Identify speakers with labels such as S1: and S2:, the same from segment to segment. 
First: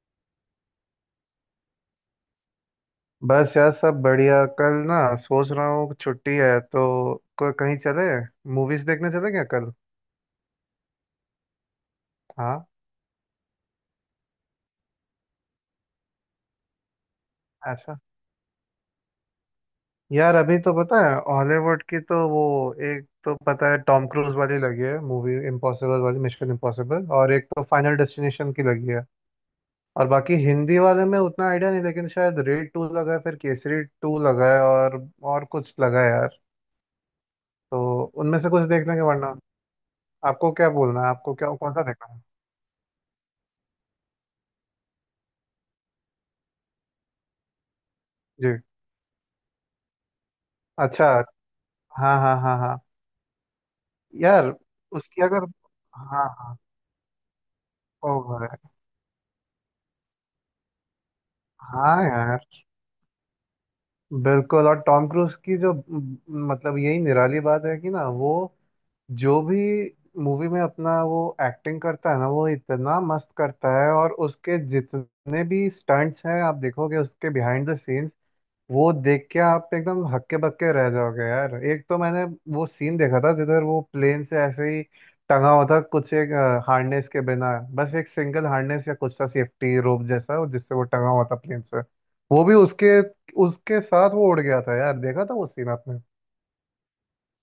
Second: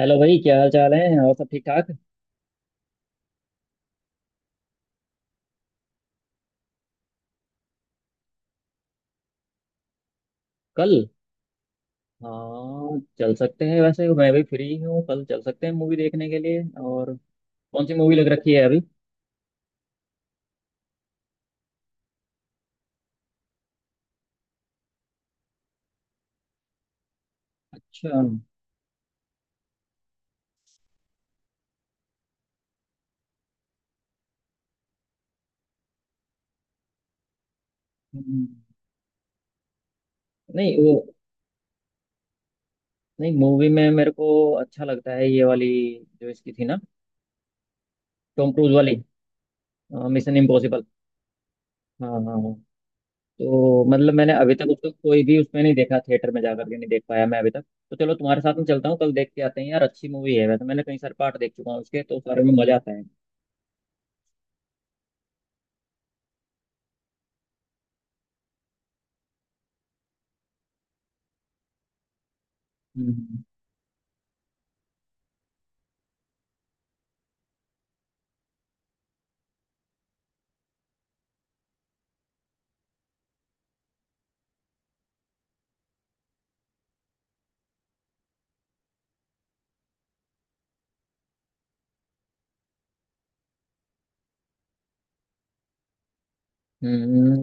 S1: Hello भाई, क्या हाल चाल है। और सब ठीक ठाक।
S2: बस यार सब बढ़िया। कल ना सोच रहा हूँ छुट्टी है तो कहीं चले, मूवीज देखने चले क्या कल?
S1: कल?
S2: हाँ।
S1: हाँ, चल सकते हैं वैसे, मैं भी फ्री हूँ कल, चल सकते हैं मूवी देखने के लिए। और कौन सी
S2: अच्छा,
S1: मूवी लग रखी है अभी?
S2: यार अभी तो पता है हॉलीवुड की तो वो, एक तो पता है टॉम क्रूज वाली लगी है मूवी, इम्पॉसिबल वाली, मिशन इम्पॉसिबल, और एक तो फाइनल
S1: अच्छा।
S2: डेस्टिनेशन की लगी है। और बाकी हिंदी वाले में उतना आइडिया नहीं, लेकिन शायद रेड टू लगा है, फिर केसरी टू लगा है और कुछ लगा है यार। तो उनमें
S1: हम्म,
S2: से कुछ देख लेंगे, वरना आपको क्या
S1: नहीं वो,
S2: बोलना है, आपको क्या कौन सा देखना है?
S1: नहीं मूवी में मेरे को अच्छा लगता है ये वाली, जो इसकी थी ना, टॉम
S2: जी।
S1: क्रूज वाली, मिशन इम्पॉसिबल।
S2: अच्छा।
S1: हाँ
S2: हाँ
S1: हाँ
S2: हाँ
S1: हाँ।
S2: हाँ हाँ।
S1: तो मतलब मैंने
S2: यार
S1: अभी तक उसको
S2: उसकी
S1: कोई भी
S2: अगर,
S1: उसमें नहीं देखा,
S2: हाँ
S1: थिएटर में
S2: हाँ
S1: जाकर के नहीं देख पाया मैं अभी तक। तो चलो, तुम्हारे
S2: ओवर
S1: साथ
S2: है।
S1: में चलता हूँ कल, देख के आते हैं। यार अच्छी मूवी है वैसे, मैंने कई सारे पार्ट देख चुका हूँ
S2: हाँ
S1: उसके, तो सारे
S2: यार
S1: में मजा आता है।
S2: बिल्कुल। और टॉम क्रूज की जो मतलब यही निराली बात है कि ना वो जो भी मूवी में अपना वो एक्टिंग करता है ना, वो इतना मस्त
S1: हम्म
S2: करता है, और उसके जितने भी स्टंट्स हैं आप देखोगे उसके बिहाइंड द सीन्स, वो देख के आप एकदम हक्के बक्के रह जाओगे यार। एक तो मैंने वो सीन देखा था जिधर वो प्लेन से ऐसे ही टंगा हुआ था, कुछ एक हार्नेस के बिना, बस एक सिंगल हार्नेस या कुछ था सेफ्टी रोप जैसा, जिससे वो टंगा हुआ था प्लेन से। वो भी उसके उसके साथ वो उड़ गया था यार। देखा था वो सीन आपने?
S1: हम्म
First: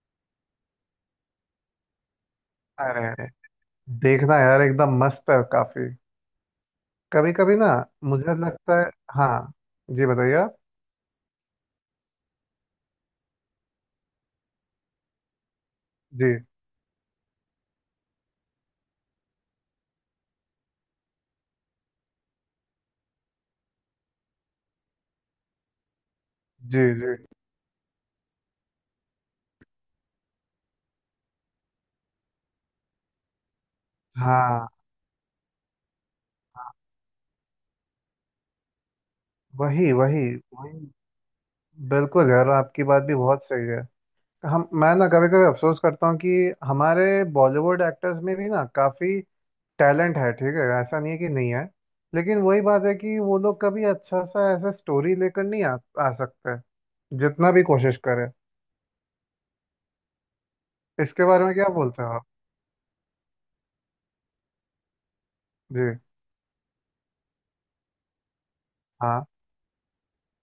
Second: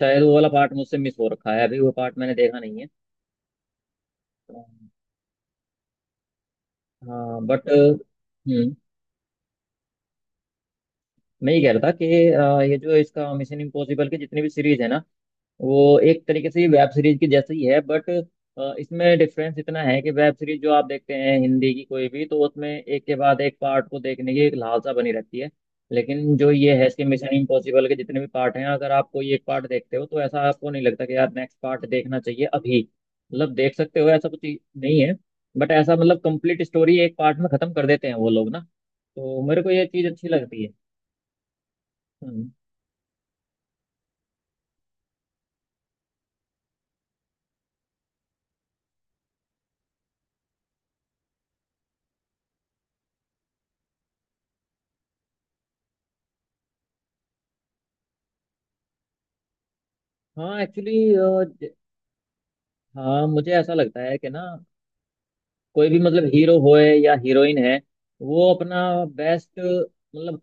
S1: शायद वो वाला पार्ट मुझसे मिस हो रखा है, अभी वो पार्ट मैंने देखा नहीं है।
S2: अरे अरे, देखना यार,
S1: तो,
S2: एकदम मस्त है काफी। कभी
S1: हाँ
S2: कभी
S1: बट
S2: ना मुझे लगता है। हाँ जी, बताइए आप।
S1: मैं ये कह रहा था कि ये जो इसका मिशन इम्पॉसिबल की जितनी भी सीरीज है ना, वो एक
S2: जी
S1: तरीके से ये वेब सीरीज की जैसे ही है, बट इसमें डिफरेंस इतना है कि वेब सीरीज जो आप देखते हैं हिंदी की कोई भी, तो उसमें एक के बाद एक पार्ट को देखने की एक लालसा बनी रहती है। लेकिन जो ये
S2: जी
S1: है, इसके
S2: जी।
S1: मिशन इम्पॉसिबल के जितने भी पार्ट हैं, अगर आप कोई एक पार्ट देखते हो तो ऐसा आपको नहीं लगता कि यार नेक्स्ट पार्ट देखना चाहिए अभी। मतलब देख सकते हो, ऐसा कुछ
S2: हाँ
S1: नहीं है। बट ऐसा, मतलब कंप्लीट
S2: हाँ,
S1: स्टोरी एक पार्ट में खत्म कर देते हैं वो लोग ना। तो मेरे को ये
S2: वही
S1: चीज़
S2: वही
S1: अच्छी लगती है।
S2: वही। बिल्कुल यार,
S1: हम्म।
S2: आपकी बात भी बहुत सही है। हम, मैं ना कभी कभी अफसोस करता हूँ कि हमारे बॉलीवुड एक्टर्स में भी ना काफ़ी टैलेंट है, ठीक है, ऐसा नहीं है कि नहीं है, लेकिन वही बात है कि वो लोग कभी अच्छा सा ऐसा स्टोरी लेकर नहीं आ सकते जितना भी कोशिश करें।
S1: हाँ एक्चुअली,
S2: इसके बारे में क्या बोलते हो आप?
S1: हाँ मुझे ऐसा लगता है कि ना,
S2: जी।
S1: कोई भी मतलब हीरो होए या हीरोइन है, वो अपना
S2: हाँ।
S1: बेस्ट, मतलब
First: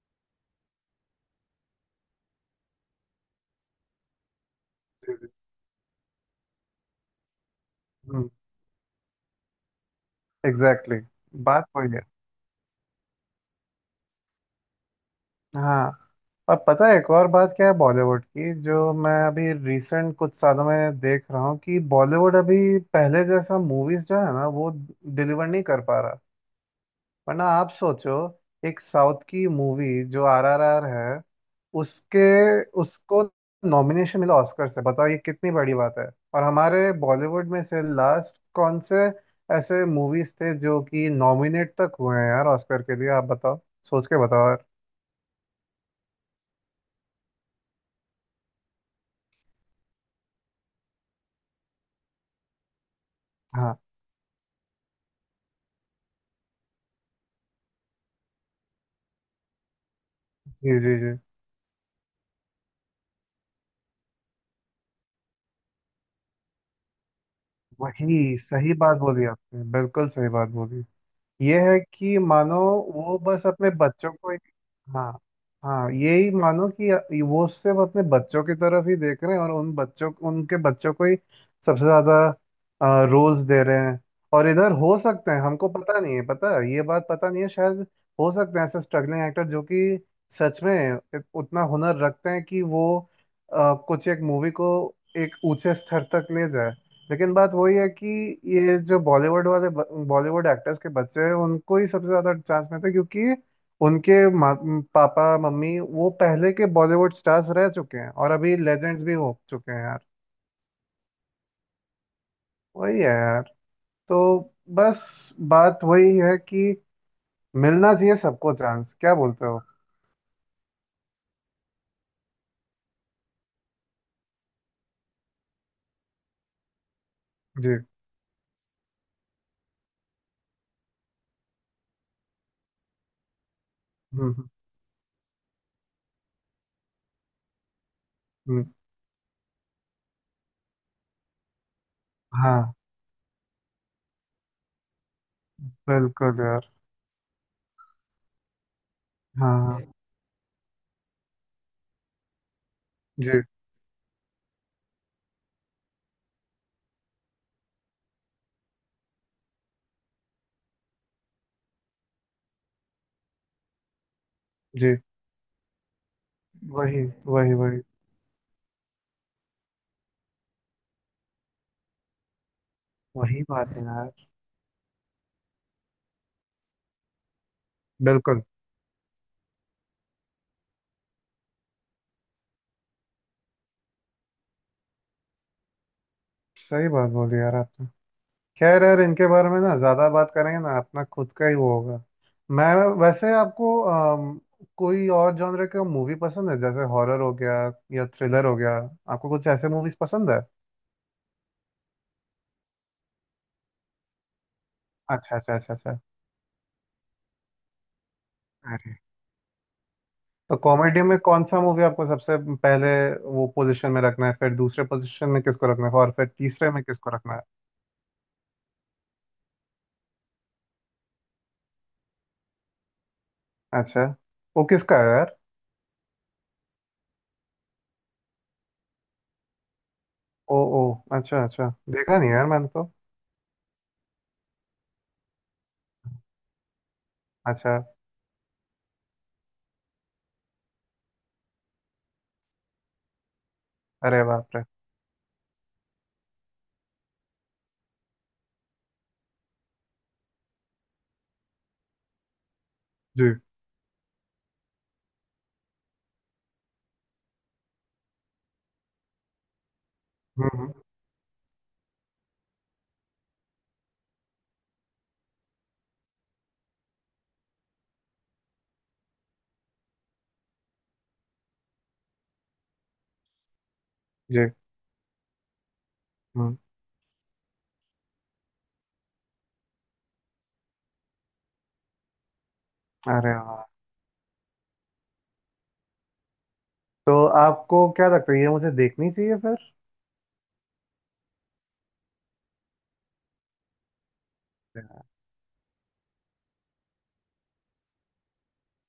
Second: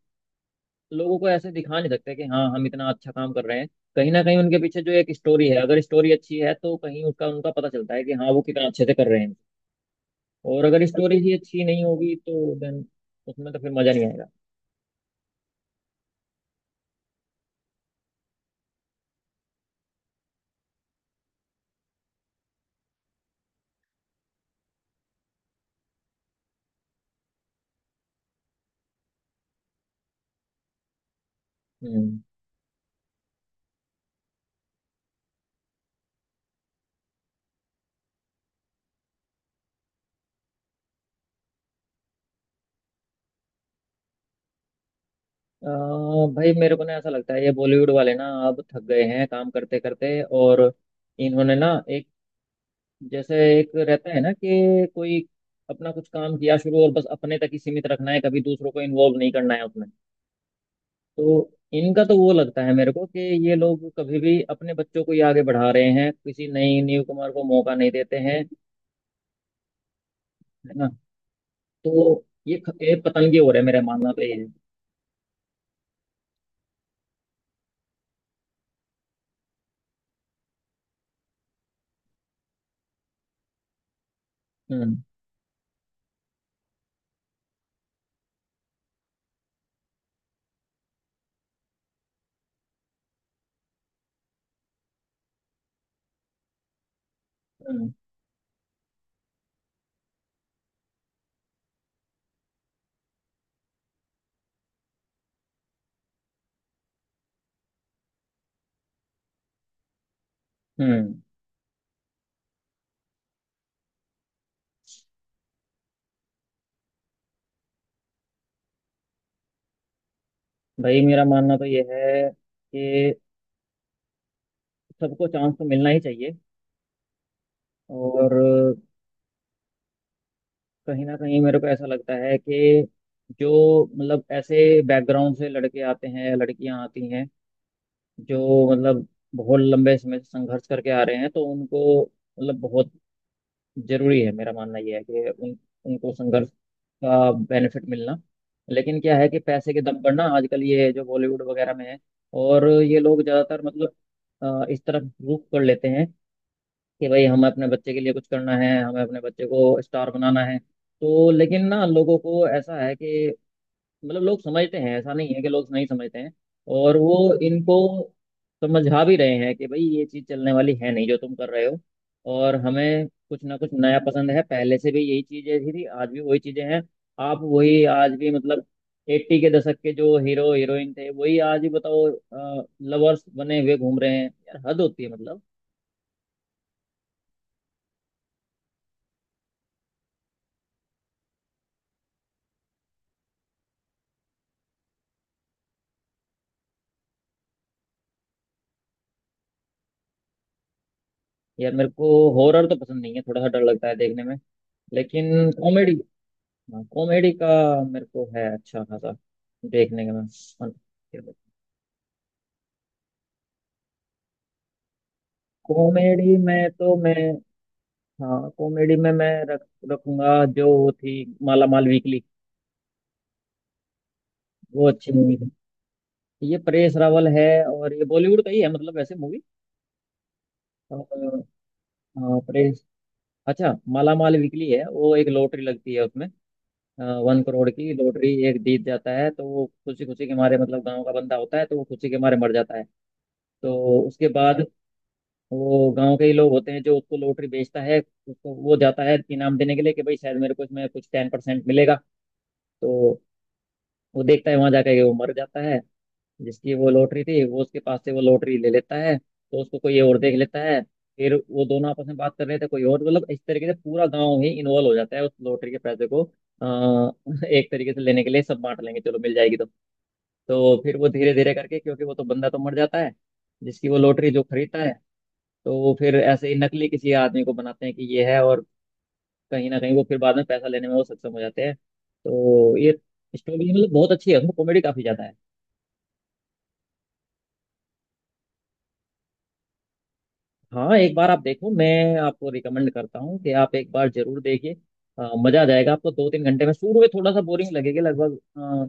S1: लोगों को ऐसे दिखा नहीं सकते कि हाँ हम इतना अच्छा काम कर रहे हैं। कहीं ना कहीं उनके पीछे जो एक
S2: जी
S1: स्टोरी है, अगर स्टोरी अच्छी है तो कहीं उसका उनका पता चलता है कि
S2: जी
S1: हाँ वो कितना अच्छे से कर रहे हैं। और अगर
S2: एग्जैक्टली।
S1: स्टोरी ही अच्छी
S2: बात
S1: नहीं
S2: वही है।
S1: होगी तो देन उसमें तो फिर मजा नहीं आएगा।
S2: हाँ। और पता है एक और बात क्या है बॉलीवुड की, जो मैं अभी रिसेंट कुछ सालों में देख रहा हूँ कि बॉलीवुड अभी पहले जैसा मूवीज जो है ना वो डिलीवर नहीं कर पा रहा। वरना आप सोचो, एक साउथ की मूवी जो आरआरआर है
S1: हम्म
S2: उसके उसको नॉमिनेशन मिला ऑस्कर से, बताओ ये कितनी बड़ी बात है। और हमारे बॉलीवुड में से लास्ट कौन से ऐसे मूवीज थे जो कि नॉमिनेट तक हुए हैं यार ऑस्कर के लिए, आप बताओ, सोच के बताओ यार।
S1: अ, भाई मेरे को ना ऐसा लगता है, ये बॉलीवुड वाले ना अब थक गए हैं काम करते करते। और इन्होंने ना एक, जैसे एक
S2: हाँ।
S1: रहता है ना कि कोई अपना कुछ काम किया शुरू, और बस अपने तक ही सीमित रखना है, कभी दूसरों को इन्वॉल्व नहीं करना है उसमें।
S2: जी जी जी,
S1: तो इनका तो वो लगता है मेरे को कि ये लोग कभी भी अपने बच्चों को ही आगे बढ़ा रहे हैं, किसी नई न्यू कुमार को मौका नहीं देते
S2: वही,
S1: हैं।
S2: सही बात बोली आपने, बिल्कुल सही बात
S1: है
S2: बोली।
S1: ना?
S2: ये है कि
S1: तो
S2: मानो
S1: ये
S2: वो
S1: पतंगे
S2: बस
S1: हो रहे हैं,
S2: अपने
S1: मेरा
S2: बच्चों
S1: मानना तो
S2: को
S1: ये
S2: एक,
S1: है।
S2: हाँ हाँ यही मानो कि वो सिर्फ अपने बच्चों की तरफ ही देख रहे हैं, और उन बच्चों उनके बच्चों को ही सबसे ज्यादा रोल्स दे रहे हैं। और इधर
S1: हम्म
S2: हो सकते हैं, हमको पता नहीं है, पता है, ये बात पता नहीं है, शायद हो सकते हैं ऐसे स्ट्रगलिंग एक्टर जो कि सच में उतना हुनर रखते हैं कि वो कुछ एक मूवी को एक ऊंचे स्तर तक ले जाए, लेकिन बात वही है
S1: हम्म
S2: कि ये जो बॉलीवुड वाले बॉलीवुड एक्टर्स के बच्चे हैं उनको ही सबसे ज्यादा चांस मिलता है, क्योंकि उनके मा- पापा मम्मी वो पहले के बॉलीवुड स्टार्स रह चुके हैं और अभी लेजेंड्स भी हो चुके हैं यार।
S1: हम्म
S2: वही है यार। तो बस बात वही है कि मिलना चाहिए सबको चांस, क्या बोलते हो?
S1: भाई मेरा मानना तो ये है कि सबको चांस तो मिलना ही चाहिए।
S2: जी।
S1: और कहीं ना कहीं मेरे को ऐसा लगता है कि जो मतलब
S2: हम्म हम्म,
S1: ऐसे बैकग्राउंड से लड़के आते हैं या लड़कियां आती हैं,
S2: हम्म,
S1: जो मतलब बहुत लंबे समय से संघर्ष करके आ रहे हैं, तो उनको मतलब
S2: हाँ
S1: बहुत जरूरी है, मेरा मानना ये है कि उन उनको
S2: बिल्कुल
S1: संघर्ष
S2: यार।
S1: का बेनिफिट मिलना। लेकिन क्या है कि
S2: हाँ
S1: पैसे
S2: हाँ।
S1: के दम पर ना आजकल ये जो बॉलीवुड वगैरह में है, और ये लोग
S2: जी
S1: ज्यादातर मतलब इस तरफ रुख कर लेते हैं कि भाई हमें अपने बच्चे के लिए कुछ करना है, हमें अपने बच्चे को स्टार बनाना है। तो लेकिन ना लोगों को ऐसा है कि, मतलब लोग समझते
S2: जी।
S1: हैं, ऐसा नहीं है कि लोग नहीं समझते हैं। और
S2: वही
S1: वो
S2: वही
S1: इनको
S2: वही।
S1: समझा भी रहे हैं कि भाई ये चीज़ चलने वाली है नहीं जो तुम कर रहे हो। और हमें
S2: वही
S1: कुछ ना कुछ
S2: बात है
S1: नया
S2: यार।
S1: पसंद है, पहले से भी यही चीज़ें थी आज भी वही चीज़ें हैं। आप वही आज भी,
S2: बिल्कुल
S1: मतलब 80 के दशक के जो हीरो हीरोइन थे वही आज भी, बताओ, लवर्स बने हुए घूम रहे हैं यार, हद होती है मतलब।
S2: सही बात बोली यार आपने। खैर यार इनके बारे में ना ज्यादा बात करेंगे ना अपना खुद का ही वो होगा। मैं, वैसे आपको कोई और जॉनर का मूवी पसंद है, जैसे हॉरर हो गया या थ्रिलर हो गया, आपको कुछ ऐसे मूवीज पसंद है?
S1: यार मेरे को हॉरर तो पसंद नहीं है, थोड़ा सा डर लगता है देखने में,
S2: अच्छा
S1: लेकिन
S2: अच्छा अच्छा
S1: कॉमेडी,
S2: अच्छा।
S1: हाँ कॉमेडी का मेरे को है अच्छा
S2: अरे,
S1: खासा देखने का। मैं,
S2: तो कॉमेडी में कौन सा मूवी आपको सबसे पहले वो पोजीशन में रखना है, फिर दूसरे पोजीशन में किसको रखना है, और फिर
S1: कॉमेडी में
S2: तीसरे में
S1: तो मैं,
S2: किसको रखना है?
S1: हाँ कॉमेडी में मैं रख रखूंगा जो वो थी, माला माल वीकली।
S2: अच्छा, वो
S1: वो
S2: किसका है
S1: अच्छी मूवी
S2: यार?
S1: थी। ये परेश रावल है और ये बॉलीवुड का ही है मतलब, वैसे मूवी।
S2: ओ ओ, अच्छा अच्छा, देखा नहीं यार मैंने
S1: परेश,
S2: तो।
S1: अच्छा माला माल वीकली है, वो एक लॉटरी लगती है, 1 करोड़
S2: अच्छा।
S1: की लॉटरी, एक जीत जाता है तो वो खुशी खुशी के मारे, मतलब गांव का बंदा होता है तो वो खुशी के मारे मर जाता है। तो
S2: अरे
S1: उसके
S2: बाप
S1: बाद
S2: रे।
S1: वो गांव के ही लोग होते हैं, जो उसको लॉटरी बेचता है, उसको वो जाता है इनाम देने के लिए कि भाई शायद मेरे को इसमें कुछ 10% मिलेगा। तो
S2: जी।
S1: वो देखता है वहां जाकर के वो मर जाता है, जिसकी वो लॉटरी थी, वो उसके पास से वो लॉटरी ले लेता है, तो उसको कोई और देख
S2: हम्म
S1: लेता
S2: हम्म,
S1: है। फिर वो दोनों आपस में बात कर रहे थे, कोई और मतलब इस तरीके से पूरा गांव ही इन्वॉल्व हो जाता है उस लॉटरी के पैसे को एक तरीके से लेने के लिए। सब बांट लेंगे, चलो मिल जाएगी। तो फिर वो धीरे धीरे करके, क्योंकि वो तो बंदा तो मर जाता है जिसकी वो लॉटरी,
S2: जी।
S1: जो खरीदता है, तो वो फिर ऐसे ही
S2: हम्म।
S1: नकली किसी आदमी को बनाते हैं कि ये है। और कहीं ना कहीं वो फिर बाद में पैसा लेने में वो सक्षम हो जाते हैं। तो ये
S2: अरे वाह।
S1: स्टोरी मतलब बहुत अच्छी है, उसमें कॉमेडी काफी ज्यादा है।
S2: तो आपको क्या लगता है ये मुझे देखनी चाहिए फिर?
S1: हाँ एक बार आप देखो, मैं आपको रिकमेंड करता हूँ कि आप एक बार जरूर देखिए। मजा आ जाएगा आपको 2-3 घंटे में। शुरू में थोड़ा सा बोरिंग लगेगी, लगभग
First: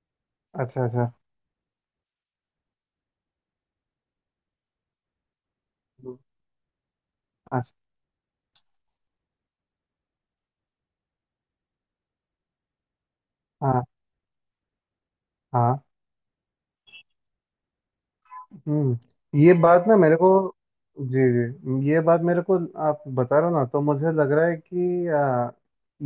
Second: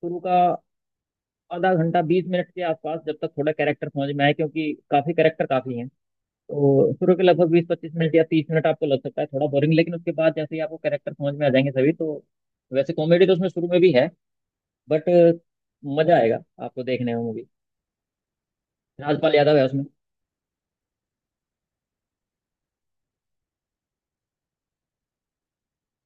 S1: शुरू का
S2: अच्छा अच्छा
S1: आधा घंटा 20 मिनट के आसपास, जब तक थोड़ा कैरेक्टर समझ में आए, क्योंकि काफी कैरेक्टर काफी हैं। तो शुरू के लगभग बीस
S2: अच्छा।
S1: पच्चीस मिनट या 30 मिनट आपको लग सकता है थोड़ा बोरिंग, लेकिन उसके बाद जैसे ही आपको कैरेक्टर समझ में आ जाएंगे सभी तो, वैसे कॉमेडी तो उसमें शुरू में
S2: हाँ।
S1: भी है बट,
S2: हाँ।
S1: मजा आएगा आपको देखने में मूवी।
S2: हम्म।
S1: राजपाल
S2: ये
S1: यादव है उसमें।
S2: बात ना मेरे को, जी जी ये बात मेरे को आप बता रहे हो ना तो मुझे लग रहा है कि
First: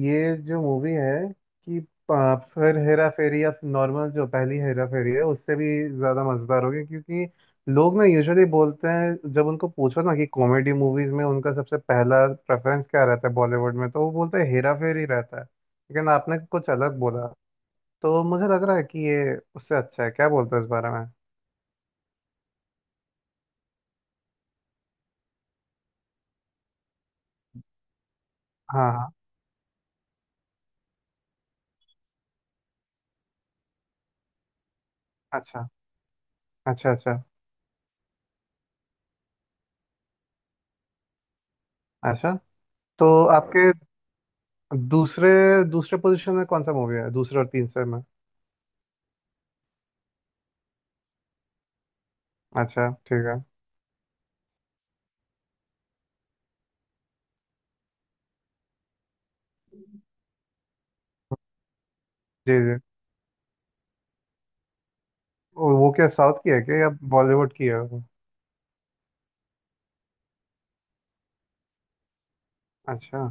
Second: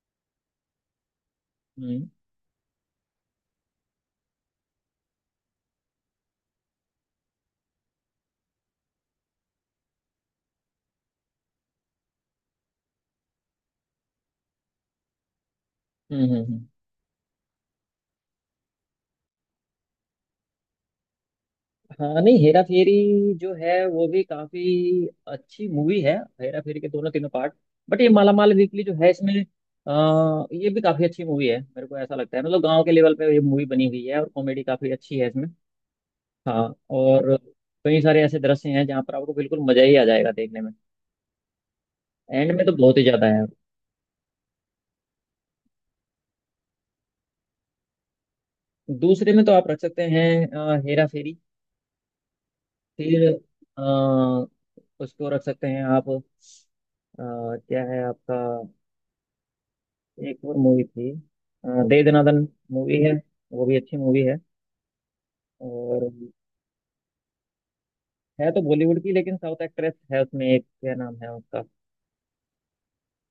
S2: ये जो मूवी है कि
S1: हम्म
S2: फिर हेरा फेरी या नॉर्मल जो पहली हेरा फेरी है उससे भी ज़्यादा मज़ेदार होगी, क्योंकि लोग ना यूजुअली बोलते हैं जब उनको पूछो ना कि कॉमेडी मूवीज़ में उनका सबसे पहला प्रेफरेंस क्या रहता है बॉलीवुड में, तो वो बोलते हैं हेरा फेरी रहता है, लेकिन
S1: हम्म
S2: आपने
S1: हम्म हम्म।
S2: कुछ अलग बोला। तो मुझे लग रहा है कि ये उससे अच्छा है, क्या बोलते हो इस बारे में?
S1: हाँ नहीं, हेरा फेरी जो है वो भी काफी अच्छी मूवी है, हेरा फेरी के दोनों तीनों पार्ट। बट ये माला माल वीकली
S2: हाँ
S1: जो है
S2: हाँ।
S1: इसमें, ये भी काफी अच्छी मूवी है, मेरे को ऐसा लगता है। मतलब गांव के लेवल पे ये मूवी बनी हुई है, और कॉमेडी काफी अच्छी है इसमें।
S2: अच्छा
S1: हाँ।
S2: अच्छा अच्छा
S1: और कई सारे ऐसे दृश्य हैं जहाँ पर आपको बिल्कुल मजा ही आ जाएगा देखने में,
S2: अच्छा।
S1: एंड में तो बहुत ही
S2: तो
S1: ज्यादा
S2: हाँ,
S1: है।
S2: आपके दूसरे दूसरे पोजीशन में कौन सा मूवी है, दूसरे और तीसरे में?
S1: दूसरे में तो आप रख सकते हैं हेरा फेरी।
S2: अच्छा ठीक
S1: फिर
S2: है।
S1: अ, उसको रख सकते हैं आप, क्या है आपका, एक और मूवी थी, दे दनादन
S2: जी जी।
S1: मूवी है, वो भी अच्छी मूवी है।
S2: वो क्या
S1: और
S2: साउथ की है क्या या बॉलीवुड की है वो?
S1: है तो बॉलीवुड की लेकिन साउथ एक्ट्रेस है उसमें एक, क्या नाम है उसका,
S2: अच्छा।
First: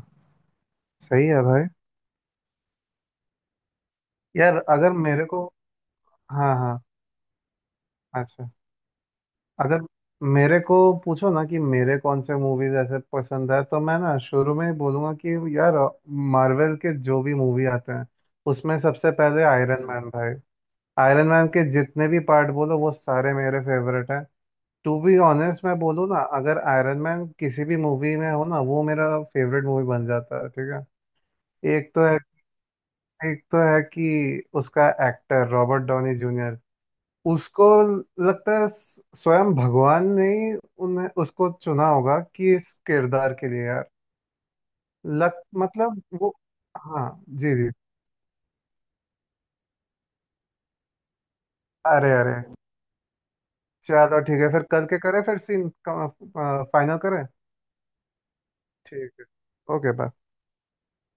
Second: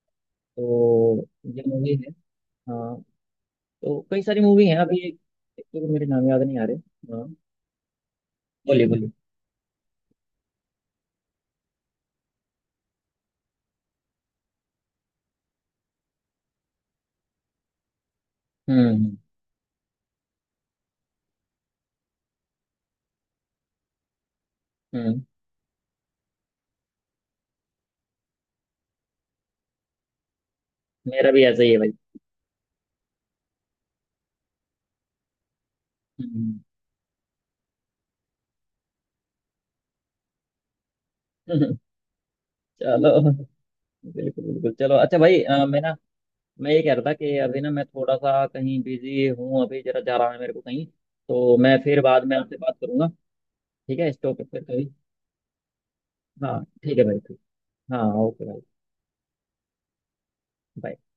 S1: तो
S2: सही है
S1: ये
S2: भाई।
S1: मूवी है। हाँ। तो कई सारी
S2: यार
S1: मूवी हैं
S2: अगर
S1: अभी, एक,
S2: मेरे को,
S1: एक तो मेरे नाम याद
S2: हाँ
S1: नहीं आ रहे।
S2: हाँ।
S1: हाँ,
S2: अच्छा।
S1: बोलिए बोलिए।
S2: अगर मेरे को पूछो ना कि मेरे कौन से मूवीज ऐसे पसंद है, तो मैं ना शुरू में ही बोलूंगा कि यार मार्वल के जो भी मूवी आते हैं उसमें
S1: हम्म
S2: सबसे
S1: हम्म
S2: पहले आयरन मैन भाई। आयरन मैन के जितने भी पार्ट बोलो वो सारे मेरे फेवरेट हैं। टू बी
S1: हम्म,
S2: ऑनेस्ट मैं बोलूँ ना, अगर आयरन मैन किसी भी मूवी में हो ना वो मेरा फेवरेट मूवी बन जाता है। ठीक है।
S1: मेरा भी ऐसा ही है भाई।
S2: एक तो है, एक तो है कि उसका actor Robert Downey
S1: hmm
S2: junior, उसको लगता है स्वयं भगवान ने ही उन्हें उसको
S1: हम्म,
S2: चुना होगा कि इस किरदार
S1: चलो,
S2: के लिए यार।
S1: बिल्कुल बिल्कुल। चलो अच्छा भाई,
S2: लग मतलब वो,
S1: मैं ये कह रहा
S2: हाँ
S1: था कि
S2: जी
S1: अभी ना
S2: जी।
S1: मैं थोड़ा सा कहीं बिजी हूँ, अभी जरा जा रहा है मेरे को कहीं। तो मैं फिर
S2: अरे
S1: बाद में
S2: अरे,
S1: आपसे बात करूंगा। ठीक है,
S2: चलो
S1: स्टॉप
S2: ठीक है,
S1: करते
S2: फिर
S1: हैं
S2: कल
S1: अभी।
S2: के करें, फिर सीन
S1: हाँ
S2: फाइनल
S1: ठीक है भाई,
S2: करें।
S1: ठीक। हाँ ओके भाई।
S2: ठीक है। Okay bye.
S1: bye।